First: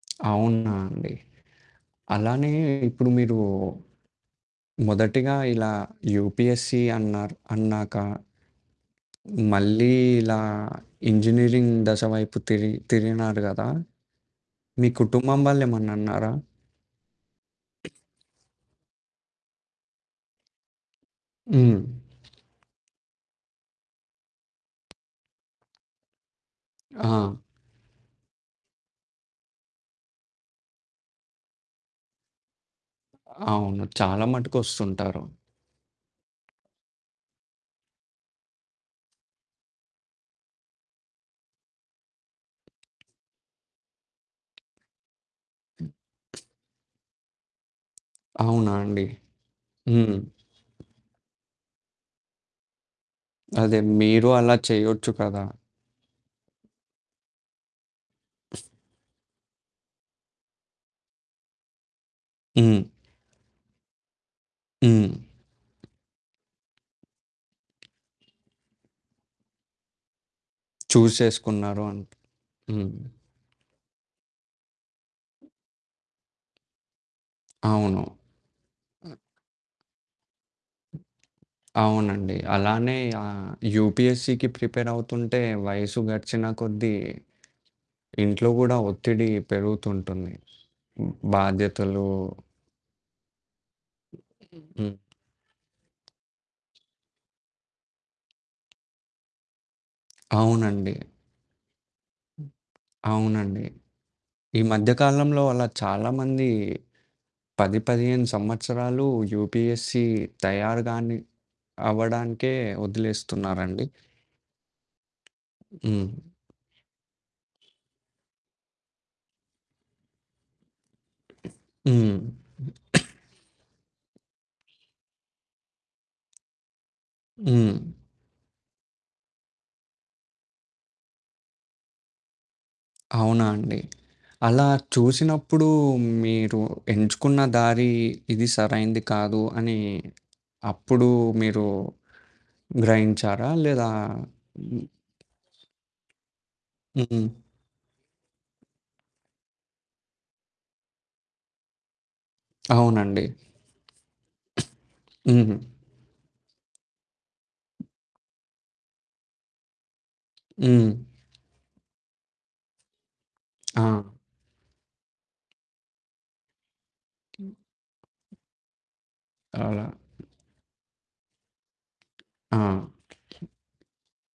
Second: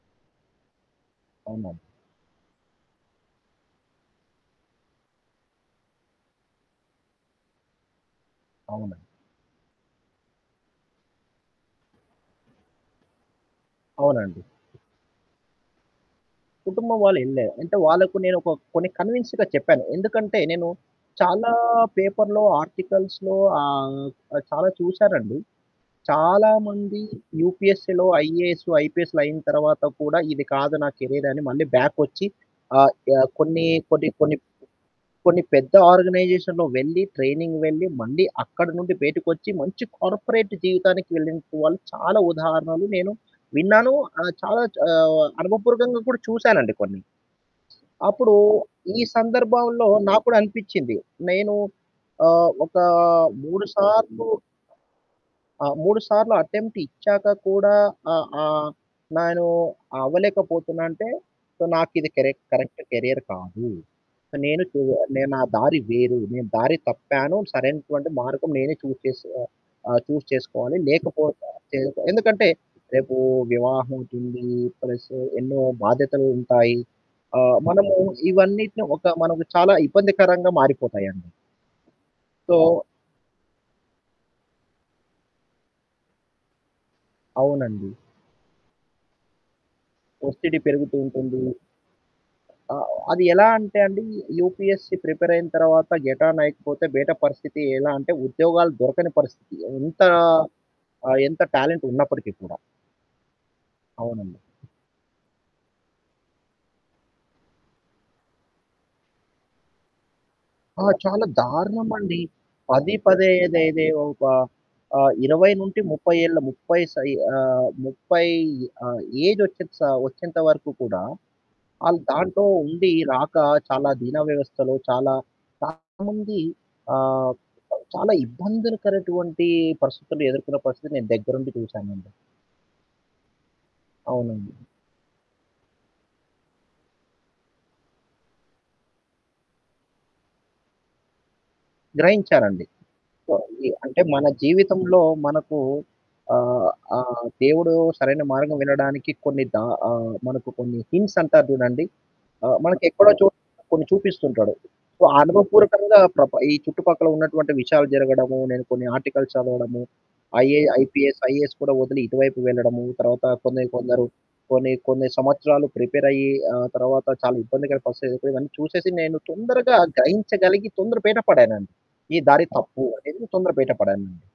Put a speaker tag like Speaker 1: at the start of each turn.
Speaker 1: అవునా అండి.
Speaker 2: అవునండి.
Speaker 1: అలానే ఇప్పుడు మీరు మొదటిగా ఇలా యూపీఎస్‌సి అన్నారు, అన్నాక.
Speaker 2: అవునండి.
Speaker 1: మళ్ళీ ఇలా ఇంజినీరింగ్ దశ వైపు తిరి తిరిగినారు గదా!
Speaker 2: అవునండి.
Speaker 1: మీ కుటుంబం వాళ్ళేమన్నన్నారా?
Speaker 2: కుటుంబం వాళ్ళు వినలే అంటే వాళ్ళకు నేనొక ఒక కొన్ని కన్విన్స్‌గా చెప్పాను, ఎందుకంటే నేను చాలా
Speaker 1: హ్మ్.
Speaker 2: పేపర్‌లో ఆర్టికల్స్‌లో ఆహ్, ఆ! చాలా చూసానండి. చాలామంది
Speaker 1: ఆ!
Speaker 2: యూపీఎస్‌సిలో, ఐఏఎస్, ఐపీఎస్లు అయిన తర్వాత కూడా ఇది కాదు నా కెరీయర్ అని మళ్ళీ బ్యాక్ వచ్చి, ఆహ్, యా కొన్ని
Speaker 1: అవును.
Speaker 2: కొన్ని
Speaker 1: చాలా
Speaker 2: కొన్ని ప్
Speaker 1: మటుకొస్తుంటారు.
Speaker 2: కొన్ని పెద్ద ఆర్గనైజేషన్‌లో వెళ్ళి, ట్రైనింగ్ వెళ్ళి, మళ్ళీ అక్కడి నుండి బయటకొచ్చి మంచి కార్పొరేట్ జీవితానికి వెళ్ళిన వాళ్ళు చాలా ఉదాహరణలు నేను విన్నాను. ఆహ్ చాలా చ్ ఆహ్,
Speaker 1: హ్మ్.
Speaker 2: అనుభపూరకంగా కూడా చూశానండి కొన్ని. అప్పుడు
Speaker 1: అవునా
Speaker 2: ఈ
Speaker 1: అండి!
Speaker 2: సందర్భంలో
Speaker 1: హ్మ్.
Speaker 2: నాకు కూడా అనిపిచ్చింది, నేనూ ఆహ్, ఒకా 3
Speaker 1: అదే
Speaker 2: సార్లు
Speaker 1: మీరు అలా చేయొచ్చు కదా!
Speaker 2: ఆ! 3 సార్లు అటెంప్ట్ ఇచ్చాక కూడా ఆహ్, ఆహ్, నేను అవ్వలేకపోతున్నాంటే, సో నాకిది కరెక్ కరెక్ట్
Speaker 1: హ్మ్.
Speaker 2: కెరియర్ కాదు. నేను చూ
Speaker 1: హ్మ్.
Speaker 2: నేను నా దారి వేరు నేను దారి తప్పాను సరైనటువంటి మార్గం నేనే చూజ్ చేస్ ఆహ్, ఆ! చూస్ చేసుకోవాలి.
Speaker 1: చూజ్
Speaker 2: లేకపోతే చే
Speaker 1: చేసుకున్నారు అంట
Speaker 2: ఎందుకంటే
Speaker 1: హ్మ్.
Speaker 2: రేపు వివాహం ఉంటుంది ప్లస్ ఎన్నో బాధ్యతలు ఉంటాయి. ఆహ్, మనము
Speaker 1: అవును.
Speaker 2: ఇవన్నటిని ఒక
Speaker 1: హ్మ్.
Speaker 2: మనకు చాలా ఇబ్బందికరంగా మారిపోతాయండి.
Speaker 1: అవునండి.
Speaker 2: సో
Speaker 1: అలానే ఆహ్, యూపీఎస్‌సికి ప్రిపేర్ అవుతుంటే వయసు గడిచిన కొద్దీ
Speaker 2: అవునండి.
Speaker 1: ఇంట్లో గూడా ఒత్తిడి పెరుగుతుంటుంది.
Speaker 2: ఒత్తిడి పెరుగుతూ ఉంటుంది.
Speaker 1: బాధ్యతలు
Speaker 2: ఆ! అది ఎలా అంటే అండి
Speaker 1: హ్మ్.
Speaker 2: యూపీఎస్‌సి ప్రిపేర్ అయిన తర్వాత గెటాన్ అయికపోతే బయట పరిస్థితి ఎలా అంటే ఉద్యోగాలు దొరకని పరిస్థితి ఎంత
Speaker 1: అవునండి.
Speaker 2: ఆ! ఎంత టాలెంట్ ఉన్నప్పటికిీ కూడా.
Speaker 1: అవునండి.
Speaker 2: అవునండి.
Speaker 1: ఈ మధ్య కాలంలో అలా చాలా మంది 10, 15 సంవత్సరాలు యూపీఎస్‌సి
Speaker 2: ఆ!
Speaker 1: తయారుగాని
Speaker 2: చాలా దారుణమండి.
Speaker 1: అవ్వడానికే
Speaker 2: 10
Speaker 1: వదిలేస్తున్నారండి.
Speaker 2: పదేయిదేదే ఒక ఆహ్, 20 నుంటి
Speaker 1: హ్మ్.
Speaker 2: 30 ఏళ్ల 30 సై ఆహ్, 30 ఆహ్, ఏజ్ వచ్చే‌త్ సా వచ్చేంత వరకు కూడా, ఆళ్ళ
Speaker 1: హ్మ్.
Speaker 2: దాంటో ఉండి రాక చాలా ధీనా వ్యవస్థలో చాలా, చాలా మంది. ఆహ్, ప్
Speaker 1: హ్మ్.
Speaker 2: చాలా ఇబ్బందులకరటువంటి పరిస్థితుల్లో ఎదుర్కొన్న పరిస్థితి నేను దగ్గరుండి చూసానండి.
Speaker 1: అవునా అండి.
Speaker 2: అవునండి.
Speaker 1: అలా చూసినప్పుడు మీరు ఎంచుకున్న దారి ఇది సరైంది కాదు అని అప్పుడు మీరు
Speaker 2: గ్రహించాలండి. సో,
Speaker 1: గ్రహించారా?
Speaker 2: ఈ
Speaker 1: లేదా
Speaker 2: అంటే మన
Speaker 1: హ్మ్.
Speaker 2: జీవితంలో మనకు ఆహ్, ఆహ్,
Speaker 1: హుహు.
Speaker 2: దేవుడు సరైన మార్గం వినడానికి కొన్ని దా ఆహ్, మనకు కొన్ని హింట్స్ అంటారు చూడండి, ఆ! మనకెక్కడో
Speaker 1: అవునండి.
Speaker 2: చోటు కొన్ని చూపిస్తుంటాడు. సో
Speaker 1: హ్మ్.
Speaker 2: అనుభపూరకంగా ప్రప ఈ చుట్టుపక్కల ఉన్నటువంటి విషయాలు జరగడము, నేను కొన్ని ఆర్టికల్స్ చదవడము. ఐఏ
Speaker 1: హ్మ్.
Speaker 2: ఐపీఎస్ ఐఏఎస్ కూడా వదిలి ఇటువైపు వెళ్ళడము, తర్వాత కొన్ని కొందరు
Speaker 1: ఆ!
Speaker 2: కొన్ని, కొన్ని సంవత్సరాలు ప్రిపేరయ్యి ఆహ్, తర్వాత చాలా ఇబ్బందికర పరిస్తితి ఎదుర్కొని ఇవన్నీ చూసేసి నేను తొందరగా
Speaker 1: చాలా
Speaker 2: గ్రహించగలిగి తొందర బయట పడానండి. ఈ దారి
Speaker 1: ఆ!
Speaker 2: తప్పు అనేది తొందర బయట పడానండి.